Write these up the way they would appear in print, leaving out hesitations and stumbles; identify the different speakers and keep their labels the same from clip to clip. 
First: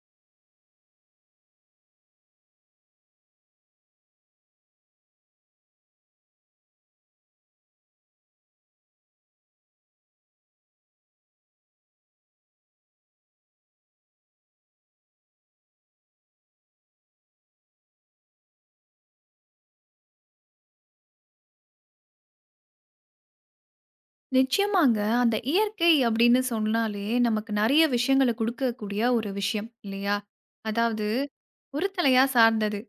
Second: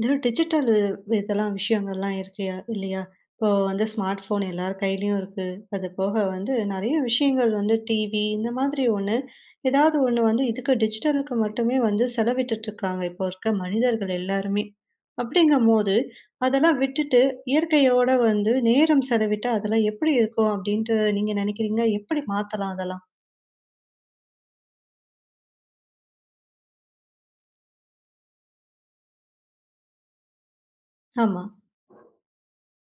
Speaker 1: இந்த டிஜிட்டல் இதெல்லாம் விஷயங்கள்லாம் இருக்கு இல்லையா? இப்போ வந்து ஸ்மார்ட் ஃபோன் எல்லார் கையிலயும் இருக்கு. அது போக வந்து நெறைய விஷயங்கள் வந்து டிவி இந்த மாதிரி ஒண்ணு, ஏதாவது ஒண்ணு வந்து இதுக்கு டிஜிட்டலுக்கு மட்டுமே வந்து செலவிட்டுட்டு இருக்காங்க. இப்போ இருக்க மனிதர்கள் எல்லாருமே. அப்படிங்கும்போது, அதெல்லாம் விட்டுட்டு இயற்கையோட வந்து நேரம் செலவிட்டா அதெல்லாம் எப்படி இருக்கும் அப்படின்ட்டு நீங்க நெனைக்கிறீங்க? எப்படி மாத்தலாம் அதெல்லாம்?
Speaker 2: நிச்சயமாங்க. அந்த இயற்கை அப்படின்னு சொன்னாலே, நமக்கு நெறைய விஷயங்கள குடுக்கக்கூடிய ஒரு விஷயம் இல்லையா? அதாவது
Speaker 1: ஆமா.
Speaker 2: ஒரு தலையா சார்ந்தது.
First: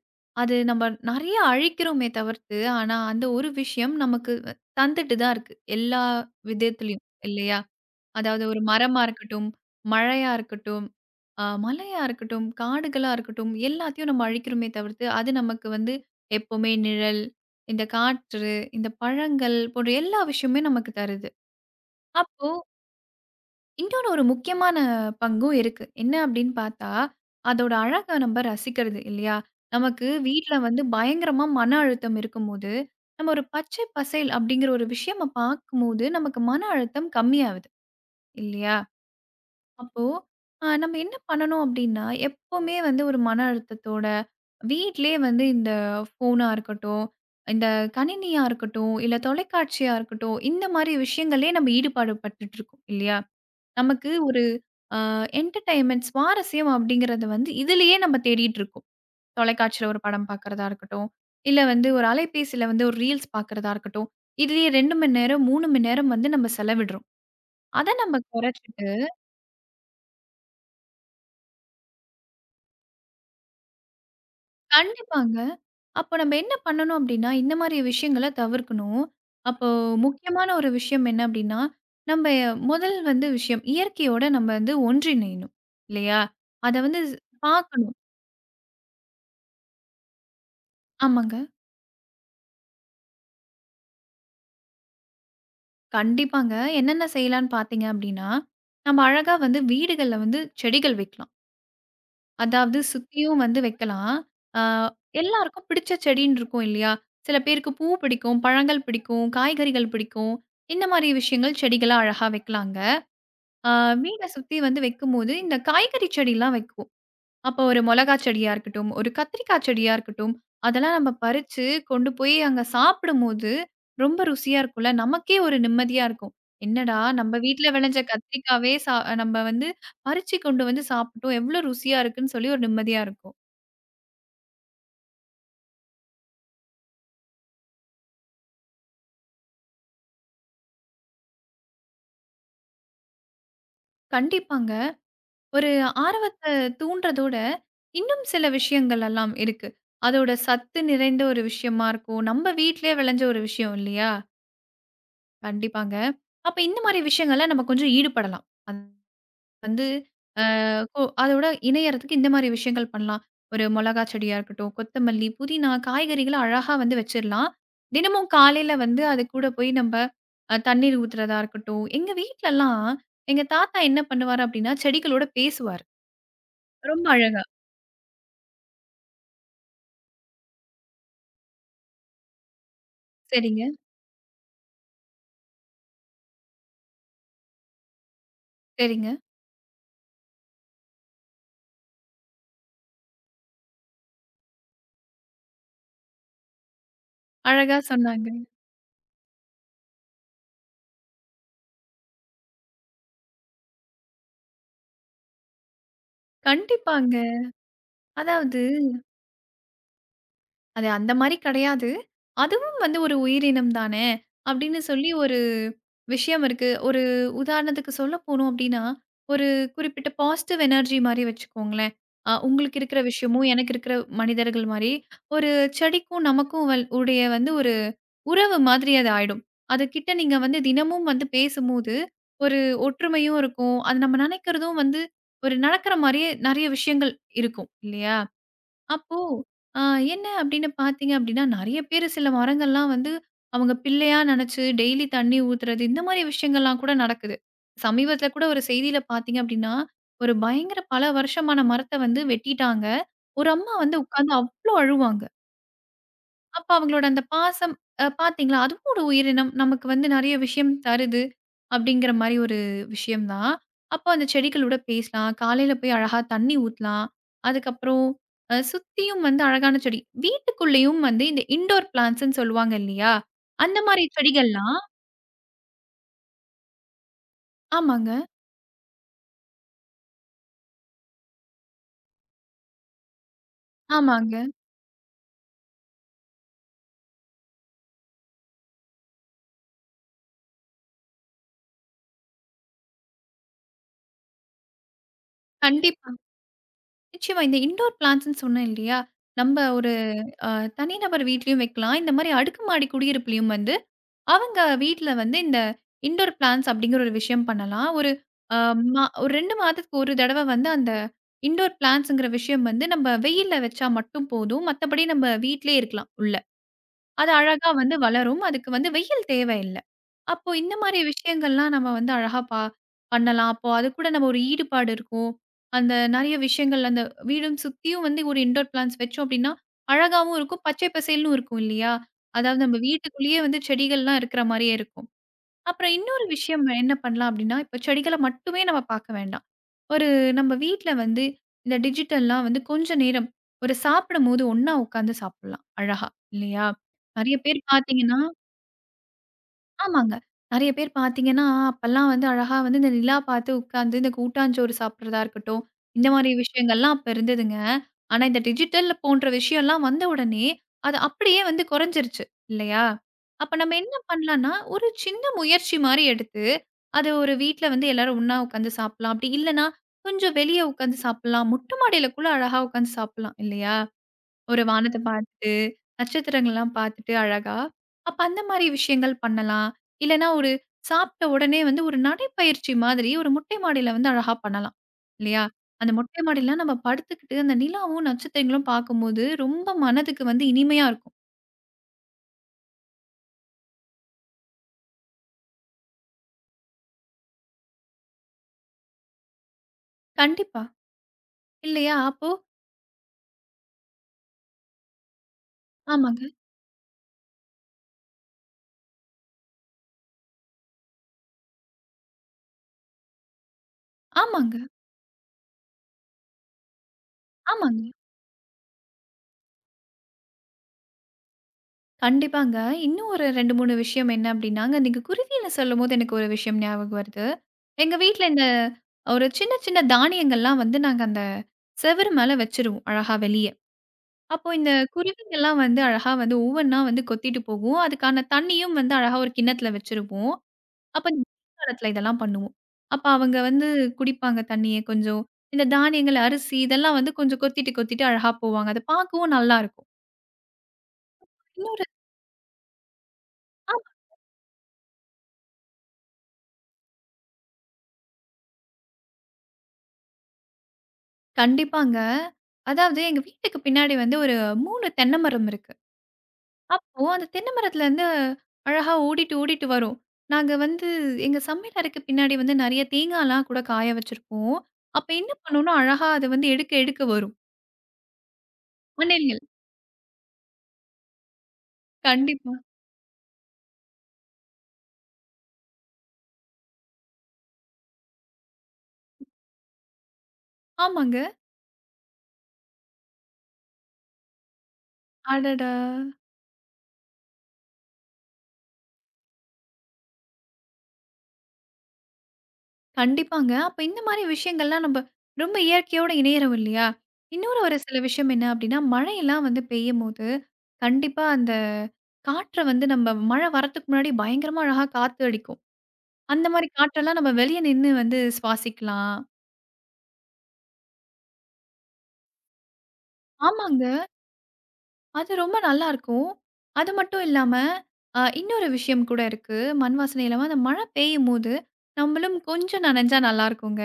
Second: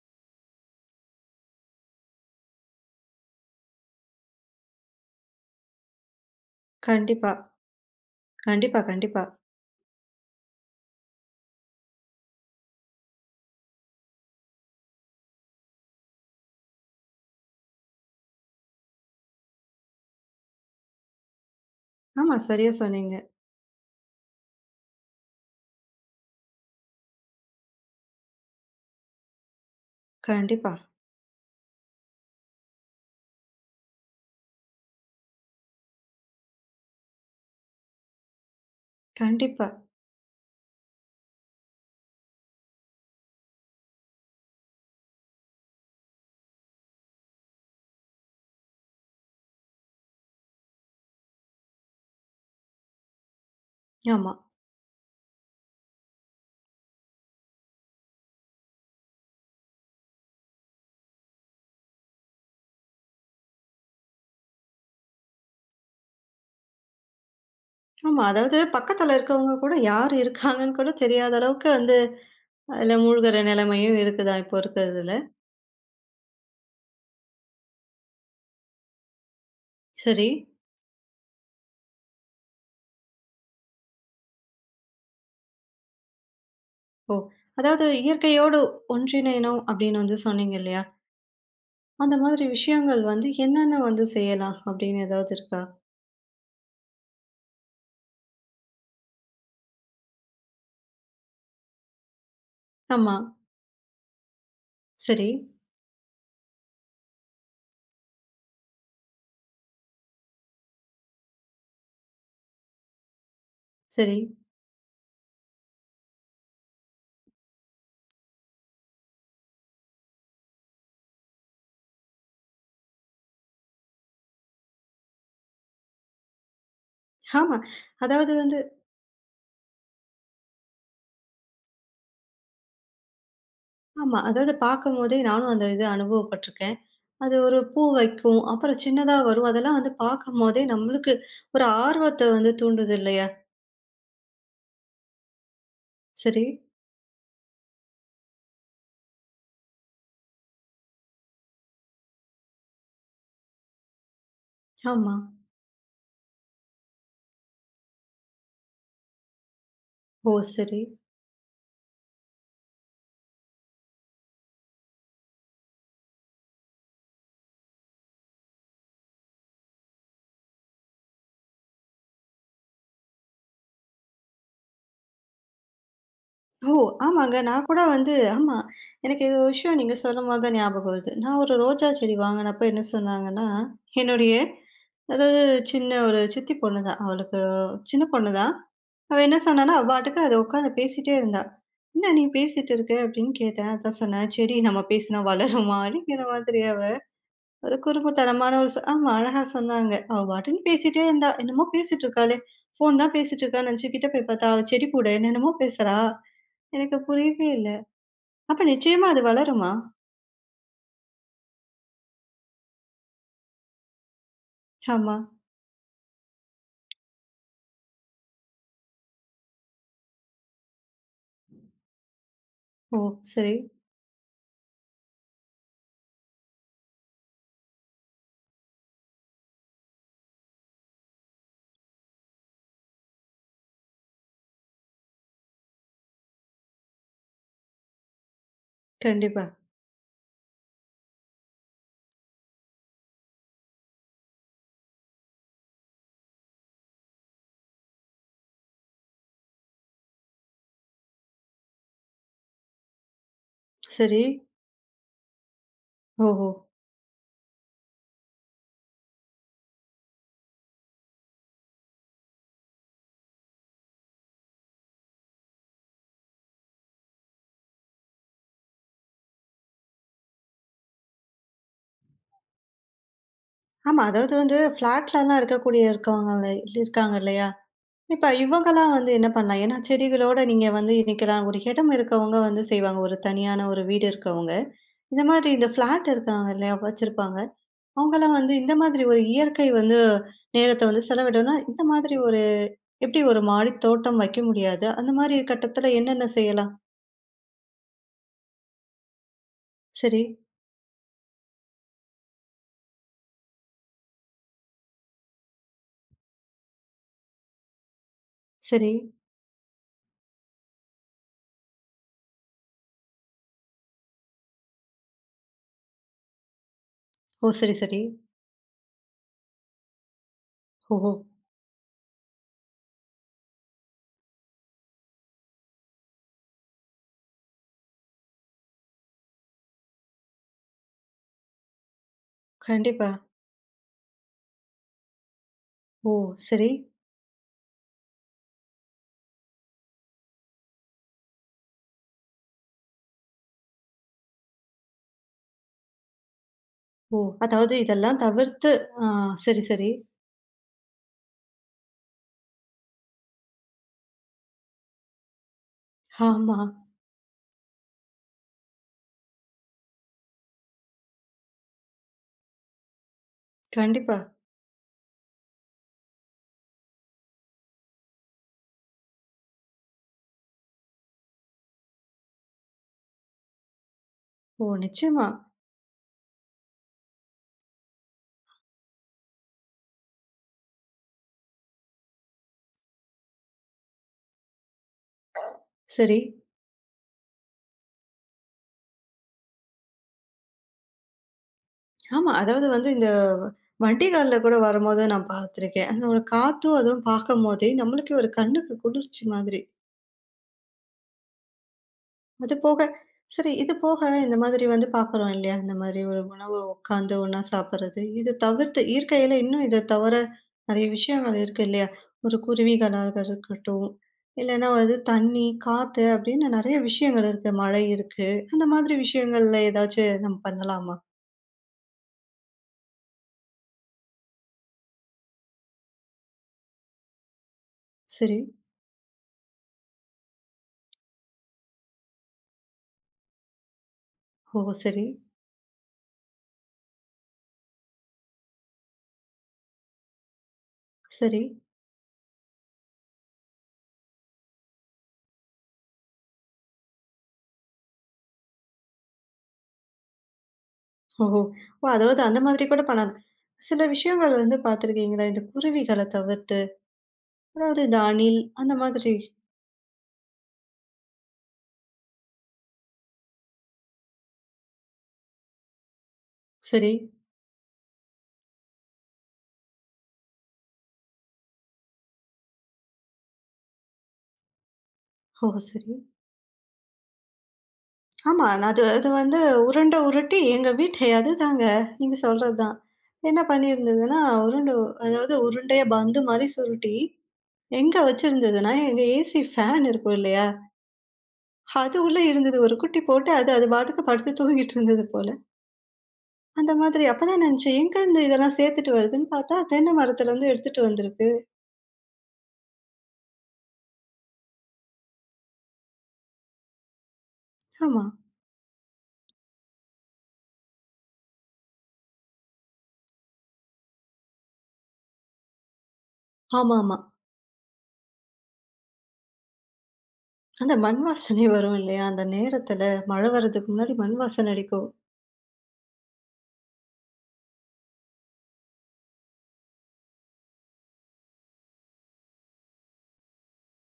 Speaker 2: அது நம்ம நெறைய அழிக்கிறோமே தவிர்த்து, ஆனா அந்த ஒரு விஷயம் நமக்கு தந்துட்டு தான் இருக்கு. எல்லா விதத்திலயும்
Speaker 1: கண்டிப்பா.
Speaker 2: இல்லையா? அதாவது ஒரு
Speaker 1: கண்டிப்பா,
Speaker 2: மரமா
Speaker 1: கண்டிப்பா.
Speaker 2: இருக்கட்டும், மழையா இருக்கட்டும், மலையா இருக்கட்டும், காடுகளா இருக்கட்டும், எல்லாத்தையும் நம்ம அழிக்கிறோமே தவிர்த்து, அது நமக்கு வந்து எப்பவுமே நிழல், இந்த காற்று, இந்த பழங்கள் போன்ற எல்லா விஷயமுமே நமக்கு தருது.
Speaker 1: ஆமா,
Speaker 2: அப்போ
Speaker 1: சரியா சொன்னீங்க.
Speaker 2: இன்னொன்னு ஒரு முக்கியமான பங்கும் இருக்கு. என்ன அப்படின்னு பார்த்தா, அதோட அழக நம்ம ரசிக்கிறது இல்லையா? நமக்கு வீட்ல
Speaker 1: கண்டிப்பா,
Speaker 2: வந்து பயங்கரமா மன அழுத்தம் இருக்கும்போது, நம்ம ஒரு பச்சை பசேல் அப்படிங்கிற ஒரு விஷயமா பார்க்கும்போது நமக்கு மன அழுத்தம் கம்மியாகுது இல்லையா?
Speaker 1: கண்டிப்பா.
Speaker 2: அப்போ நம்ம என்ன பண்ணணும் அப்படின்னா, எப்பவுமே வந்து ஒரு மன அழுத்தத்தோட வீட்டிலேயே வந்து இந்த ஃபோனா இருக்கட்டும், இந்த கணினியா இருக்கட்டும், இல்ல தொலைக்காட்சியா இருக்கட்டும், இந்த மாரி விஷயங்களே நம்ம ஈடுபாடு பட்டுட்டு இருக்கோம் இல்லையா? நமக்கு
Speaker 1: ஆமா.
Speaker 2: ஒரு அ என்டர்டெயின்மென்ட் சுவாரஸ்யம் அப்படிங்கிறது வந்து இதிலேயே நம்ம தேடிட்டு இருக்கோம். தொலைக்காட்சியில ஒரு படம் பார்க்கிறதா இருக்கட்டும், இல்ல வந்து ஒரு அலைபேசியில வந்து ஒரு ரீல்ஸ் பார்க்கிறதா இருக்கட்டும். இதுலயே 2 மணி நேரம், 3 மணி நேரம் வந்து நம்ம செலவிடுறோம். அத நம்ம
Speaker 1: ஆமா. அதாவது
Speaker 2: குறைச்சிட்டு
Speaker 1: பக்கத்துல இருக்கவங்க கூட யார் இருக்காங்கன்னு கூட தெரியாத அளவுக்கு வந்து அதுல மூழ்குற நிலைமையும் இருக்குதான் இப்போ இருக்கிறதுல.
Speaker 2: கண்டிப்பாங்க. அப்போ நம்ம என்ன பண்ணணும் அப்படின்னா, இந்த மாரி விஷயங்கள தவிர்க்கணும். அப்போ
Speaker 1: சரி.
Speaker 2: முக்கியமான ஒரு விஷயம் என்ன அப்படின்னா, நம்ம முதல் வந்து விஷயம் இயற்கையோட நம்ம வந்து ஒன்றிணையணும் இல்லையா? அத வந்து
Speaker 1: ஓ! அதாவது
Speaker 2: பார்க்கணும்.
Speaker 1: இயற்கையோடு ஒன்றிணையணும் அப்படின்னு வந்து சொன்னீங்க இல்லையா?
Speaker 2: ஆமாங்க.
Speaker 1: அந்த மாதிரி விஷயங்கள் வந்து என்னென்ன வந்து செய்யலாம் அப்படின்னு ஏதாவது இருக்கா?
Speaker 2: கண்டிப்பாங்க. என்னென்ன செய்யலான்னு பார்த்தீங்க அப்டின்னா, நம்ம அழகா வந்து வீடுகள்ல வந்து செடிகள் வைக்கலாம். அதாவது
Speaker 1: ஆமா.
Speaker 2: சுத்தியும் வந்து வைக்கலாம். ஆ
Speaker 1: சரி,
Speaker 2: எல்லாருக்கும் பிடிச்ச செடின்னு இருக்கும் இல்லையா? சில பேருக்கு பூ பிடிக்கும், பழங்கள் பிடிக்கும், காய்கறிகள் பிடிக்கும். இந்த மாரி விஷயங்கள் செடிகளா அழகா வைக்கலாங்க. ஆ
Speaker 1: சரி.
Speaker 2: வீட சுத்தி வந்து வைக்கும்போது இந்த காய்கறி செடிலாம் வைக்கும். அப்போ ஒரு மொளகா செடியா இருக்கட்டும், ஒரு கத்திரிக்காய் செடியா இருக்கட்டும், அதெல்லாம் நம்ம பறிச்சு கொண்டு போய் அங்க சாப்பிடும்போது, ரொம்ப ருசியா இருக்கும்ல. நமக்கே ஒரு நிம்மதியா இருக்கும். என்னடா நம்ம
Speaker 1: ஆமா.
Speaker 2: வீட்ல விளைஞ்ச
Speaker 1: அதாவது வந்து
Speaker 2: கத்திரிக்காவே நம்ம வந்து பறிச்சு கொண்டு வந்து சாப்பிட்டோம். எவ்ளோ ருசியா இருக்குன்னு சொல்லி ஒரு நிம்மதியா இருக்கும்.
Speaker 1: ஆமா. அதாவது பார்க்கும்போதே நானும் அந்த இது அனுபவப்பட்டுருக்கேன். அது ஒரு பூ வைக்கும். அப்புறம் சின்னதா வரும். அதெல்லாம் வந்து பார்க்கும்போதே நம்மளுக்கு ஒரு ஆர்வத்த வந்து தூண்டுது இல்லையா?
Speaker 2: கண்டிப்பாங்க. ஒரு
Speaker 1: சரி.
Speaker 2: ஆர்வத்த தூண்டுறதோட, இன்னும் சில விஷயங்கள் எல்லாம் இருக்கு. அதோட சத்து நிறைந்த ஒரு விஷயமா இருக்கும். நம்ம வீட்லயே விளைஞ்ச ஒரு விஷயம் இல்லையா?
Speaker 1: ஆமா.
Speaker 2: கண்டிப்பாங்க. அப்ப இந்த மாரி விஷயங்கள்ல நம்ம கொஞ்சம் ஈடுபடலாம். அ வந்து
Speaker 1: ஓ!
Speaker 2: அ
Speaker 1: சரி.
Speaker 2: கோ அதோட இணையறதுக்கு இந்த மாரி விஷயங்கள் பண்ணலாம். ஒரு மொளகா செடியா இருக்கட்டும், கொத்தமல்லி, புதினா, காய்கறிகள அழகா வந்து வச்சிரலாம். தினமும் காலையில வந்து அது கூட போய் நம்ப தண்ணீர் ஊத்துறதா இருக்கட்டும். எங்க வீட்லலாம் எங்க தாத்தா என்ன பண்ணுவாரு அப்டின்னா, செடிகளோட பேசுவாரு.
Speaker 1: ஓ!
Speaker 2: ரொம்ப
Speaker 1: ஆமாங்க.
Speaker 2: அழகா.
Speaker 1: நான் கூட வந்து ஆமா. எனக்கு இது ஒரு விஷயம் நீங்க சொல்லும்போது தான் ஞாபகம் வருது. நான் ஒரு ரோஜா செடி வாங்குனப்ப என்ன சொன்னாங்கன்னா,
Speaker 2: சரிங்க,
Speaker 1: என்னுடைய அதாவது சின்ன ஒரு சித்தி பொண்ணு தான். அவளுக்கு சின்ன பொண்ணு தான்.
Speaker 2: சரிங்க.
Speaker 1: அவ என்ன சொன்னான்னா, அவ பாட்டுக்கு அத உட்காந்து பேசிட்டே இருந்தா. "என்ன நீ பேசிட்டு இருக்க?" அப்படின்னு கேட்டேன். அதான் சொன்னா, "செடி நம்ம பேசினா வளருமா?" அப்படிங்கிற மாதிரி அவ ஒரு
Speaker 2: அழகா சொன்னாங்க.
Speaker 1: குறும்புத்தனமான ஒரு ஆமா அழகா சொன்னாங்க. அவ பாட்டுன்னு பேசிட்டே இருந்தா. என்னமோ பேசிட்டு இருக்காளே! ஃபோன் தான் பேசிட்டு இருக்கான்னு நினச்சு கிட்ட போய் பார்த்தா, அவ செடி கூட என்னென்னமோ பேசுறா. எனக்கு
Speaker 2: கண்டிப்பாங்க.
Speaker 1: புரியவே இல்ல.
Speaker 2: அதாவது
Speaker 1: அப்ப நிச்சயமா அது வளருமா?
Speaker 2: அது அந்த மாரி கிடையாது. அதுவும் வந்து ஒரு உயிரினம் தானே! அப்படின்னு சொல்லி
Speaker 1: ஆமா.
Speaker 2: ஒரு விஷயம் இருக்கு. ஒரு உதாரணத்துக்கு சொல்ல போனோம் அப்படின்னா, ஒரு குறிப்பிட்ட பாசிட்டிவ் எனர்ஜி மாரி வச்சுக்கோங்களேன். உங்களுக்கு இருக்கிற
Speaker 1: ஓ!
Speaker 2: விஷயமும்,
Speaker 1: சரி.
Speaker 2: எனக்கு இருக்கிற மனிதர்கள் மாரி, ஒரு செடிக்கும் நமக்கும் வல் உடைய வந்து ஒரு உறவு மாதிரி அது ஆயிடும். அதுகிட்ட நீங்க வந்து தினமும் வந்து பேசும்போது, ஒரு ஒற்றுமையும் இருக்கும். அது நம்ம நினைக்கிறதும் வந்து ஒரு நடக்கிற மாரியே நெறைய விஷயங்கள் இருக்கும் இல்லையா? அப்போ,
Speaker 1: கண்டிப்பா.
Speaker 2: அ என்ன அப்படின்னு பார்த்தீங்க அப்படின்னா, நெறைய பேரு சில மரங்கள்லாம் வந்து அவங்க பிள்ளையா நெனச்சு டெய்லி தண்ணி ஊத்துறது, இந்த மாரி விஷயங்கள்லாம் கூட நடக்குது. சமீபத்தில கூட ஒரு செய்தியில பார்த்தீங்க அப்படின்னா, ஒரு பயங்கர பல வருஷமான மரத்த வந்து வெட்டிட்டாங்க. ஒரு அம்மா வந்து
Speaker 1: சரி.
Speaker 2: உட்கார்ந்து அவ்ளோ அழுவாங்க.
Speaker 1: ஓஹோ!
Speaker 2: அப்ப அவங்களோட அந்த பாசம் பார்த்தீங்களா, அதுவும் ஒரு உயிரினம். நமக்கு வந்து நெறைய விஷயம் தருது, அப்படிங்கிற மாரி ஒரு விஷயம் தான். அப்போ அந்த செடிகளோட பேசலாம். காலையில போய் அழகா தண்ணி ஊத்தலாம். அதுக்கப்புறம் சுத்தியும் வந்து அழகான செடி. வீட்டுக்குள்ளேயும் வந்து இந்த இன்டோர் பிளான்ட்ஸ்ன்னு சொல்லுவாங்க இல்லையா? அந்த
Speaker 1: ஆமா.
Speaker 2: மாரி
Speaker 1: அதாவது வந்து
Speaker 2: செடிகள்லாம்
Speaker 1: ஃப்ளாட்லலாம் இருக்கக்கூடிய இருக்கவங்கல்ல இருக்காங்க இல்லையா?
Speaker 2: ஆமாங்க,
Speaker 1: இப்ப இவங்கலாம் வந்து என்ன பண்ணலாம்? ஏன்னா செடிகளோட நீங்க வந்து நிக்கலாம். ஒரு இடம் இருக்கவங்க வந்து செய்வாங்க. ஒரு தனியான ஒரு வீடு
Speaker 2: ஆமாங்க.
Speaker 1: இருக்கவங்க. இந்த மாதிரி இந்த ஃப்ளாட் இருக்காங்க இல்லையா? வச்சிருப்பாங்க. அவங்கலாம் வந்து இந்த மாதிரி ஒரு இயற்கை வந்து நேரத்த வந்து செலவிடணும்னா, இந்த மாதிரி ஒரு எப்படி ஒரு மாடித் தோட்டம் வைக்க முடியாது. அந்த மாரி கட்டத்துல
Speaker 2: கண்டிப்பா.
Speaker 1: என்னென்ன செய்யலாம்?
Speaker 2: நிச்சயமா இந்த இன்டோர் பிளான்ட்ஸ்ன்னு சொன்னேன் இல்லையா? நம்ப ஒரு
Speaker 1: சரி.
Speaker 2: அ தனிநபர் வீட்லயும் வைக்கலாம். இந்த மாரி அடுக்குமாடி குடியிருப்புலயும் வந்து அவங்க வீட்ல வந்து இந்த இன்டோர் பிளான்ட்ஸ் அப்படிங்கிற ஒரு விஷயம் பண்ணலாம். ஒரு அ
Speaker 1: சரி.
Speaker 2: மா ஒரு 2 மாதத்துக்கு ஒரு தடவ வந்து அந்த இன்டோர் பிளான்ட்ஸ்ங்கிற விஷயம் வந்து நம்ம வெயில்ல வச்சா மட்டும் போதும். மத்தபடி நம்ம வீட்லயே இருக்கலாம் உள்ள. அது
Speaker 1: ஓ!
Speaker 2: அழகா
Speaker 1: சரி,
Speaker 2: வந்து
Speaker 1: சரி.
Speaker 2: வளரும். அதுக்கு வந்து வெயில் தேவையில்ல. அப்போ இந்த மாரி
Speaker 1: ஓஹோ!
Speaker 2: விஷயங்கள்லாம் நம்ம வந்து அழகா பண்ணலாம். அப்போ அதுக்கூட நம்ம ஒரு ஈடுபாடு இருக்கும். அந்த நெறைய விஷயங்கள் அந்த வீடும் சுத்தியும் வந்து ஒரு இன்டோர் பிளான்ட்ஸ் வச்சோம் அப்படின்னா, அழகாவும் இருக்கும். பச்சை பசேல்ன்னு இருக்கும் இல்லையா? அதாவது நம்ம
Speaker 1: கண்டிப்பா.
Speaker 2: வீட்டுக்குள்ளேயே வந்து செடிகள்லாம் இருக்கிற மாரியே இருக்கும். அப்புறம்
Speaker 1: ஓ!
Speaker 2: இன்னொரு விஷயம்
Speaker 1: சரி.
Speaker 2: என்ன பண்ணலாம் அப்படின்னா, இப்ப செடிகள மட்டுமே நம்ம பார்க்க வேண்டாம். ஒரு நம்ம வீட்ல வந்து இந்த டிஜிட்டல்லாம் வந்து கொஞ்ச நேரம் ஒரு சாப்பிடும்போது ஒண்ணா உட்காந்து சாப்பிடலாம். அழகா இல்லையா?
Speaker 1: ஓ!
Speaker 2: நெறைய பேர்
Speaker 1: அதாவது இதெல்லாம்
Speaker 2: பார்த்தீங்கன்னா
Speaker 1: தவிர்த்து ஆ சரி, சரி.
Speaker 2: ஆமாங்க. நெறைய பேர் பார்த்தீங்கன்னா, அப்பல்லாம் வந்து அழகா வந்து இந்த நிலா பார்த்து உட்கார்ந்து இந்த கூட்டாஞ்சோறு சாப்பிடுறதா இருக்கட்டும், இந்த மாரி
Speaker 1: ஆமா.
Speaker 2: விஷயங்கள்லாம் அப்ப இருந்ததுங்க. ஆனா, இந்த டிஜிட்டல் போன்ற விஷயம்லாம் வந்த உடனே, அது அப்படியே வந்து குறைஞ்சிருச்சு இல்லையா? அப்ப நம்ம என்ன
Speaker 1: கண்டிப்பா.
Speaker 2: பண்ணலாம்னா, ஒரு சின்ன முயற்சி மாரி எடுத்து, அது ஒரு வீட்ல வந்து எல்லாரும் ஒண்ணா உட்காந்து சாப்பிடலாம். அப்படி இல்லன்னா, கொஞ்சம் வெளிய உட்காந்து சாப்பிடலாம். மொட்ட மாடியில கூட அழகா உட்காந்து சாப்பிடலாம் இல்லையா? ஒரு
Speaker 1: ஓ!
Speaker 2: வானத்த
Speaker 1: நிச்சயமா.
Speaker 2: பார்த்துட்டு, நட்சத்திரங்கள்லாம் பார்த்துட்டு அழகா. அப்ப அந்த மாரி விஷயங்கள் பண்ணலாம். இல்லன்னா ஒரு சாப்பிட்ட உடனே வந்து ஒரு நடைப்பயிற்சி மாதிரி ஒரு மொட்டை மாடியில வந்து அழகா பண்ணலாம். இல்லையா? அந்த
Speaker 1: சரி.
Speaker 2: மொட்டை மாடில நம்ம படுத்துக்கிட்டு அந்த நிலாவும், நட்சத்திரங்களும் பார்க்கும்போது ரொம்ப மனதுக்கு வந்து இனிமையா இருக்கும்.
Speaker 1: ஆமா. அதாவது வந்து இந்த வண்டி கார்ல கூட வரும்போது நான் பார்த்துருக்கேன். அந்த ஒரு காத்தும் அதுவும் பார்க்கும்போதே நம்மளுக்கே ஒரு கண்ணுக்கு குளிர்ச்சி மாதிரி.
Speaker 2: கண்டிப்பா. இல்லையா? அப்போ
Speaker 1: அது போக சரி இது போக இந்த மாதிரி வந்து பார்க்குறோம் இல்லையா? இந்த மாதிரி ஒரு
Speaker 2: ஆமாங்க,
Speaker 1: உணவு உட்காந்து ஒண்ணா சாப்பிடுறது. இது தவிர்த்து இயற்கையில இன்னும் இத தவிர நெறைய விஷயங்கள் இருக்கு இல்லையா? ஒரு குருவிகளா இருக்கட்டும்,
Speaker 2: ஆமாங்க,
Speaker 1: இல்லன்னா வந்து தண்ணி, காத்து அப்படின்னு நெறைய விஷயங்கள் இருக்கு. மழை
Speaker 2: ஆமாங்க.
Speaker 1: இருக்கு. அந்த மாதிரி விஷயங்கள்ல ஏதாச்சு நம்ம பண்ணலாமா?
Speaker 2: கண்டிப்பாங்க. இன்னும் ஒரு 2, 3 விஷயம் என்ன அப்டின்னாங்க, நீங்க குருவில சொல்லும்போது எனக்கு ஒரு விஷயம் ஞாபகம் வருது. எங்க வீட்ல
Speaker 1: சரி.
Speaker 2: இந்த ஒரு சின்ன சின்ன தானியங்கள்லாம் வந்து நாங்க அந்த செவுரு மேல வச்சுருவோம் அழகா வெளிய. அப்போ
Speaker 1: ஓ!
Speaker 2: இந்த
Speaker 1: சரி,
Speaker 2: குருவிங்கலாம் வந்து அழகா வந்து ஒவ்வொன்னா வந்து கொத்திட்டு போகும். அதுக்கான தண்ணீயும் வந்து அழகா ஒரு கிண்ணத்துல வச்சுருப்போம். அப்ப இந்த
Speaker 1: சரி.
Speaker 2: வெயில் காலத்துல இதெல்லாம் பண்ணுவோம். அப்ப அவங்க வந்து குடிப்பாங்க தண்ணிய கொஞ்சம். இந்த தானியங்கள், அரிசி இதெல்லாம் வந்து கொஞ்சம் கொத்திட்டு, கொத்திட்டு அழகா போவாங்க. அத பார்க்கவும் நல்லாருக்கும்.
Speaker 1: ஓஹோ!
Speaker 2: இன்னொரு
Speaker 1: ஓ! அதாவது அந்த மாதிரி கூட பண்ணலாம்.
Speaker 2: ஆமா
Speaker 1: சில விஷயங்கள் வந்து பார்த்துருக்கீங்களா? இந்த குருவிகள தவிர்த்து, அதாவது இந்த அணில் அந்த மாதிரி.
Speaker 2: கண்டிப்பாங்க. அதாவது எங்க வீட்டுக்கு பின்னாடி வந்து ஒரு 3 தென்னை மரம் இருக்கு.
Speaker 1: சரி.
Speaker 2: அப்போ அந்த தென்னை மரத்துலேருந்து அழகா ஓடிட்டு, ஓடிட்டு வரும். நாங்க வந்து எங்க சமையல் அறைக்கு பின்னாடி வந்து நெறைய தேங்காய்லாம் கூட காய வச்சிருப்போம். அப்ப என்ன
Speaker 1: ஓ!
Speaker 2: பண்ணும்னா,
Speaker 1: சரி.
Speaker 2: அழகா அத வந்து எடுக்க, எடுக்க வரும்.
Speaker 1: ஆமா. நான் அது அது வந்து
Speaker 2: அணில்கள்.
Speaker 1: உருண்ட உருட்டி எங்க வீட்டு அதுதாங்க. நீங்க
Speaker 2: கண்டிப்பா.
Speaker 1: சொல்றது தான். என்ன பண்ணியிருந்ததுன்னா, உருண்ட அதாவது உருண்டையா பந்து மாரி சுருட்டி, எங்க வச்சிருந்ததுன்னா, எங்க ஏசி ஃபேன் இருக்கும் இல்லையா?
Speaker 2: ஆமாங்க.
Speaker 1: அது உள்ள இருந்தது. ஒரு குட்டி போட்டு, அது அது பாட்டுக்கு படுத்து தூங்கிட்டு இருந்தது போல.
Speaker 2: அடடா!
Speaker 1: அந்த மாதிரி அப்பதான் நினைச்சேன், எங்கருந்து இதெல்லாம் சேர்த்துட்டு வருதுன்னு பார்த்தா, தென்னை மரத்துலருந்து எடுத்துட்டு வந்திருக்கு.
Speaker 2: கண்டிப்பாங்க. அப்ப இந்த மாரி விஷயங்கள்லாம் நம்ப ரொம்ப இயற்கையோட இணையறோம் இல்லையா? இன்னொரு ஒரு சில
Speaker 1: ஆமா.
Speaker 2: விஷயம் என்ன அப்டின்னா, மழையெல்லாம் வந்து பெய்யும்போது, கண்டிப்பா அந்த காற்ற வந்து நம்ம மழை வரத்துக்கு முன்னாடி பயங்கரமா அழகா காத்து அடிக்கும். அந்த மாரி
Speaker 1: ஆமாமா.
Speaker 2: காற்றெல்லாம் நம்ம வெளிய நின்னு வந்து சுவாசிக்கலாம்.
Speaker 1: அந்த மண் வாசனை வரும் இல்லையா? அந்த நேரத்துல மழை வர்றதுக்கு
Speaker 2: ஆமாங்க.
Speaker 1: முன்னாடி மண் வாசனை அடிக்கும்.
Speaker 2: அது ரொம்ப நல்லாருக்கும். அது மட்டும் இல்லாம, இன்னொரு விஷயம் கூட இருக்கு. மண் வாசனை இல்லாம அந்த மழை பெய்யும்போது, நம்மளும் கொஞ்சம் நனைஞ்சா நல்லாருக்குங்க.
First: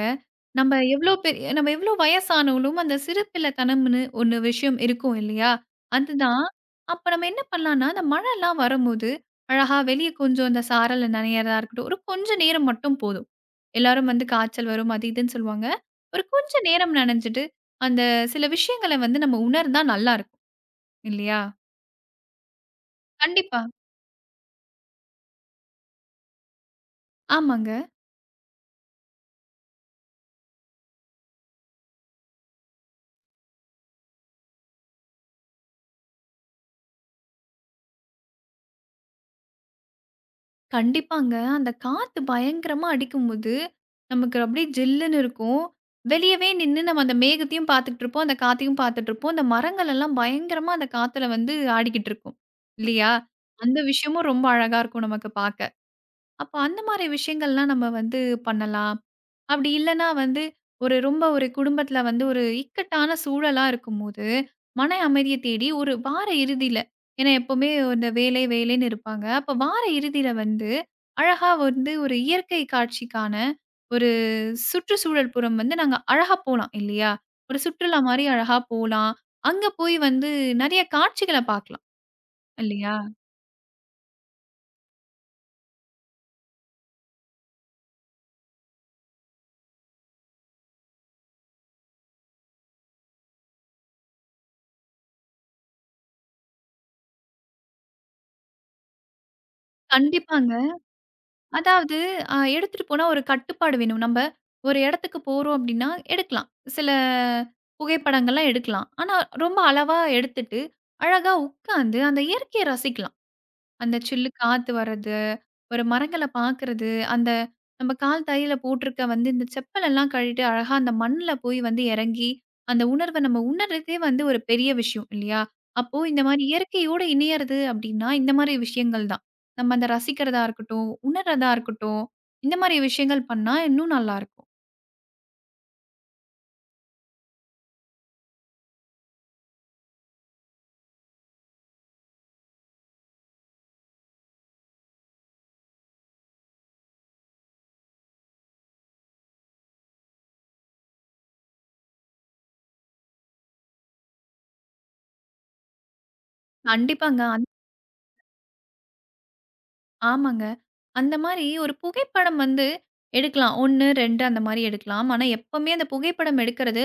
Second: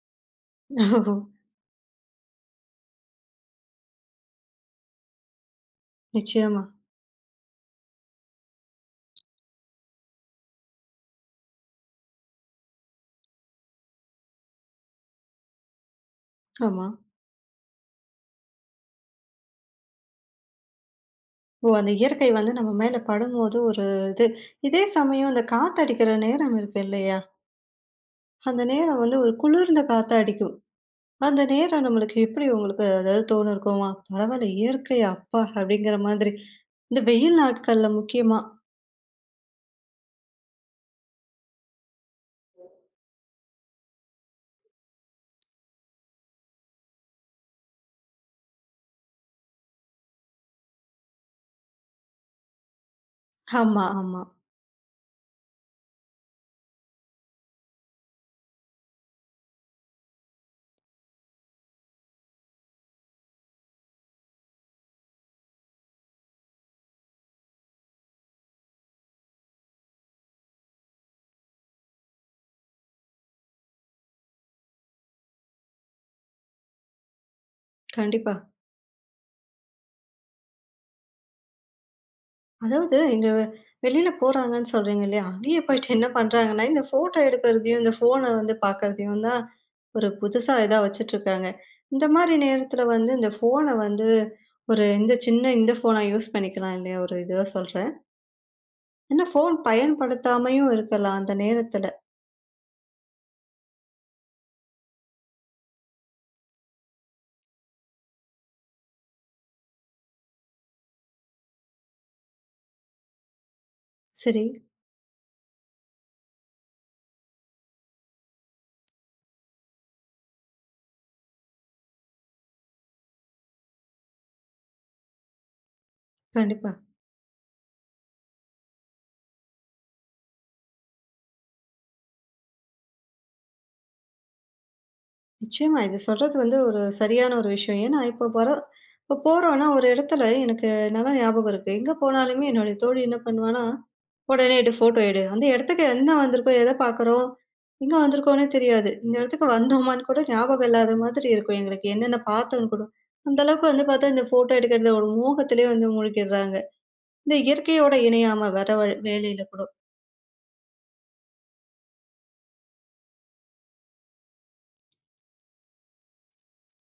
Speaker 2: நம்ம எவ்ளோ வயசானாலும் அந்த சிறு பிள்ளைத்தனம்னு ஒண்ணு விஷயம் இருக்கும் இல்லையா? அதுதான்.
Speaker 1: நிச்சயமா.
Speaker 2: அப்ப நம்ம என்ன பண்ணலான்னா, அந்த மழைலாம் வரும்போது, அழகா வெளிய கொஞ்சம் அந்த சாரல்ல நனையறதா இருக்கட்டும், ஒரு கொஞ்ச நேரம் மட்டும் போதும். எல்லாரும் வந்து காய்ச்சல் வரும், அது இதுன்னு சொல்லுவாங்க. ஒரு கொஞ்ச
Speaker 1: ஆமா.
Speaker 2: நேரம் நனைஞ்சுட்டு, அந்த சில விஷயங்கள வந்து நம்ம உணர்ந்தா நல்லாருக்கும். இல்லையா?
Speaker 1: ஓ! அந்த இயற்கை வந்து நம்ம மேல படும்போது
Speaker 2: கண்டிப்பா.
Speaker 1: ஒரு இது. இதே சமயம் அந்த காத்தடிக்கிற நேரம் இருக்கு இல்லையா?
Speaker 2: ஆமாங்க.
Speaker 1: அந்த நேரம் வந்து ஒரு குளிர்ந்த காத்தா அடிக்கும். அந்த நேரம் நம்மளுக்கு எப்படி உங்களுக்கு அதாவது தோணிருக்கும்? "வா பரவால்ல இயற்கை அப்பா!" அப்படிங்கிற மாதிரி. இந்த வெயில் நாட்கள்ல முக்கியமா.
Speaker 2: கண்டிப்பாங்க. அந்த காத்து பயங்கரமா அடிக்கும்போது, நமக்கு அப்படியே ஜில்லுன்னு இருக்கும். வெளியவே நின்னு நம்ம அந்த மேகத்தையும் பார்த்துக்கிட்டு இருப்போம். அந்த காத்தையும் பார்த்துட்டு இருப்போம். அந்த மரங்கள் எல்லாம் பயங்கரமா அந்த காத்துல வந்து ஆடிக்கிட்டு இருக்கும். இல்லையா? அந்த
Speaker 1: ஆமா, ஆமா.
Speaker 2: விஷயமும் ரொம்ப அழகா இருக்கும் நமக்கு பார்க்க. அப்ப அந்த மாரி விஷயங்கள்லாம் நம்ம வந்து பண்ணலாம். அப்படி இல்லன்னா வந்து, ஒரு குடும்பத்தில வந்து ஒரு இக்கட்டான சூழலா இருக்கும்போது, மன அமைதிய தேடி ஒரு வார இறுதியில ஏன்னா எப்பவுமே இந்த வேலை வேலைன்னு இருப்பாங்க. அப்ப வார இறுதியில வந்து, அழகா வந்து ஒரு இயற்கை காட்சிக்கான ஒரு சுற்றுச்சூழல் புறம் வந்து நாங்க அழகா போலாம் இல்லையா? ஒரு சுற்றுலா மாரி
Speaker 1: கண்டிப்பா.
Speaker 2: அழகா போலாம். அங்க போய் வந்து நெறைய காட்சிகள பார்க்கலாம்
Speaker 1: அதாவது
Speaker 2: இல்லையா?
Speaker 1: இங்க வெளியில போறாங்கன்னு சொல்றீங்க இல்லையா? அங்கேயே போயிட்டு என்ன பண்றாங்கன்னா, இந்த ஃபோட்டோ எடுக்கிறதையும், இந்த ஃபோன வந்து பார்க்கறதையும் தான் ஒரு புதுசா இதா வச்சுட்ருக்காங்க. இந்த மாரி நேரத்துல வந்து இந்த ஃபோன வந்து ஒரு இந்த சின்ன இந்த ஃபோனா யூஸ் பண்ணிக்கலாம் இல்லையா? ஒரு இதுவா சொல்றேன். ஏன்னா ஃபோன்
Speaker 2: கண்டிப்பாங்க.
Speaker 1: பயன்படுத்தாமயும் இருக்கலாம் அந்த நேரத்துல.
Speaker 2: அதாவது எடுத்துட்டு போனா ஒரு கட்டுப்பாடு வேணும். நம்ப ஒரு இடத்துக்கு போறோம் அப்டின்னா, எடுக்கலாம். சில புகைப்படங்கள்லாம் எடுக்கலாம். ஆனா, ரொம்ப அளவா எடுத்துட்டு, அழகா உட்காந்து அந்த இயற்கைய ரசிக்கலாம். அந்த சில்லு
Speaker 1: சரி,
Speaker 2: காத்து வர்றது, ஒரு மரங்கள பார்க்குறது, அந்த நம்ம கால் தரையில போட்டிருக்க வந்து இந்த செப்பலெல்லாம் கழட்டிட்டு அழகா அந்த மண்ணுல போய் வந்து இறங்கி, அந்த உணர்வ நம்ம உணர்றதே வந்து ஒரு பெரிய விஷயம் இல்லையா? அப்போ இந்த மாரி
Speaker 1: கண்டிப்பா.
Speaker 2: இயற்கையோட இணையறது அப்படின்னா, இந்த மாரி விஷயங்கள் தான். நம்ம அத ரசிக்கிறதா இருக்கட்டும், உணர்றதா இருக்கட்டும், இந்த மாரி விஷயங்கள் பண்ணா இன்னும் நல்லாருக்கும்.
Speaker 1: நிச்சயமா இது சொல்றது வந்து ஒரு சரியான ஒரு விஷயம். ஏன்னா இப்போ போறோம்னா ஒரு இடத்துல எனக்கு நல்லா ஞாபகம் இருக்கு. எங்க போனாலுமே என்னுடைய தோழி என்ன பண்ணுவான்னா உடனே எடு ஃபோட்டோ எடு. அந்த இடத்துக்கு என்ன வந்திருக்கோம்? எத பார்க்குறோம்? எங்க வந்திருக்கோன்னே தெரியாது. இந்த இடத்துக்கு வந்தோமான்னு கூட ஞாபகம் இல்லாத மாதிரி இருக்கும் எங்களுக்கு. என்னென்ன பார்த்தோன்னு கூட. அந்த அளவுக்கு வந்து பார்த்தா, இந்த ஃபோட்டோ எடுக்கிறது ஒரு மோகத்திலேயே வந்து மூழ்கிடுறாங்க.
Speaker 2: கண்டிப்பாங்க.
Speaker 1: இந்த இயற்கையோட இணையாம வர வழி வேலையில கூட.
Speaker 2: ஆமாங்க. அந்த மாரி ஒரு புகைப்படம் வந்து எடுக்கலாம். 1, 2 அந்த மாரி எடுக்கலாம். ஆனா, எப்பவுமே அந்த புகைப்படம் எடுக்கிறது,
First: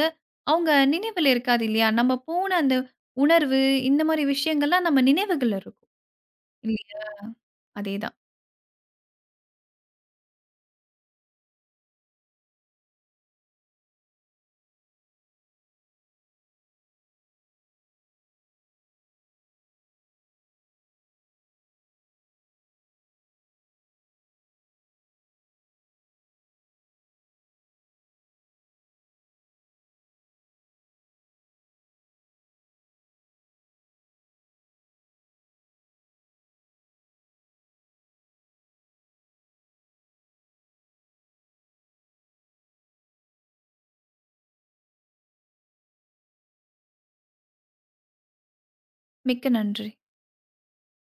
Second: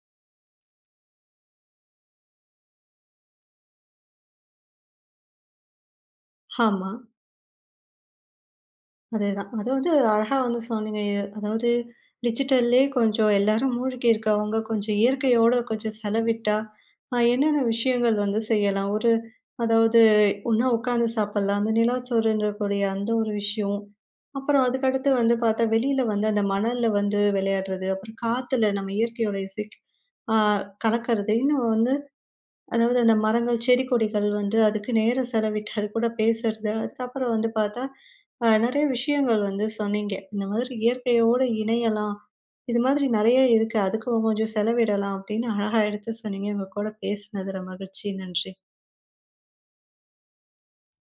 Speaker 2: அவங்க நினைவுல இருக்காது இல்லையா? நம்ம போன அந்த உணர்வு, இந்த மாரி விஷயங்கள்லாம் நம்ம நினைவுகள்ல இருக்கும்.
Speaker 1: ஆமா.
Speaker 2: இல்லையா? அதேதான்.
Speaker 1: அதேதான். அதாவது அழகா வந்து சொன்னீங்க. அதாவது டிஜிட்டல்லயே கொஞ்சம் எல்லாரும் மூழ்கி இருக்கவங்க, கொஞ்சம் இயற்கையோட கொஞ்சம் செலவிட்டா, என்னென்ன விஷயங்கள் வந்து செய்யலாம்? ஒரு அதாவது ஒண்ணா உட்காந்து சாப்பிடலாம். அந்த நிலாச்சோறுன்றக்கூடிய அந்த ஒரு விஷயம். அப்புறம் அதுக்கடுத்து வந்து பார்த்தா, வெளியில வந்து அந்த மணல்ல வந்து விளையாடுறது, அப்புறம் காத்துல நம்ம இயற்கையோட இசைக்கு அ கலக்கறது. இன்னும் வந்து அதாவது அந்த மரங்கள், செடி கொடிகள் வந்து அதுக்கு நேரம் செலவிட்டு அது கூட பேசுறது. அதுக்கப்புறம் வந்து பார்த்தா, நெறைய விஷயங்கள் வந்து சொன்னீங்க. இந்த மாதிரி இயற்கையோடு இணையலாம். இது மாதிரி நெறைய இருக்கு. அதுக்கு கொஞ்சம் செலவிடலாம் அப்படின்னு அழகா எடுத்து சொன்னீங்க. உங்க கூட பேசினதுல மகிழ்ச்சி. நன்றி.
Speaker 2: மிக்க நன்றி.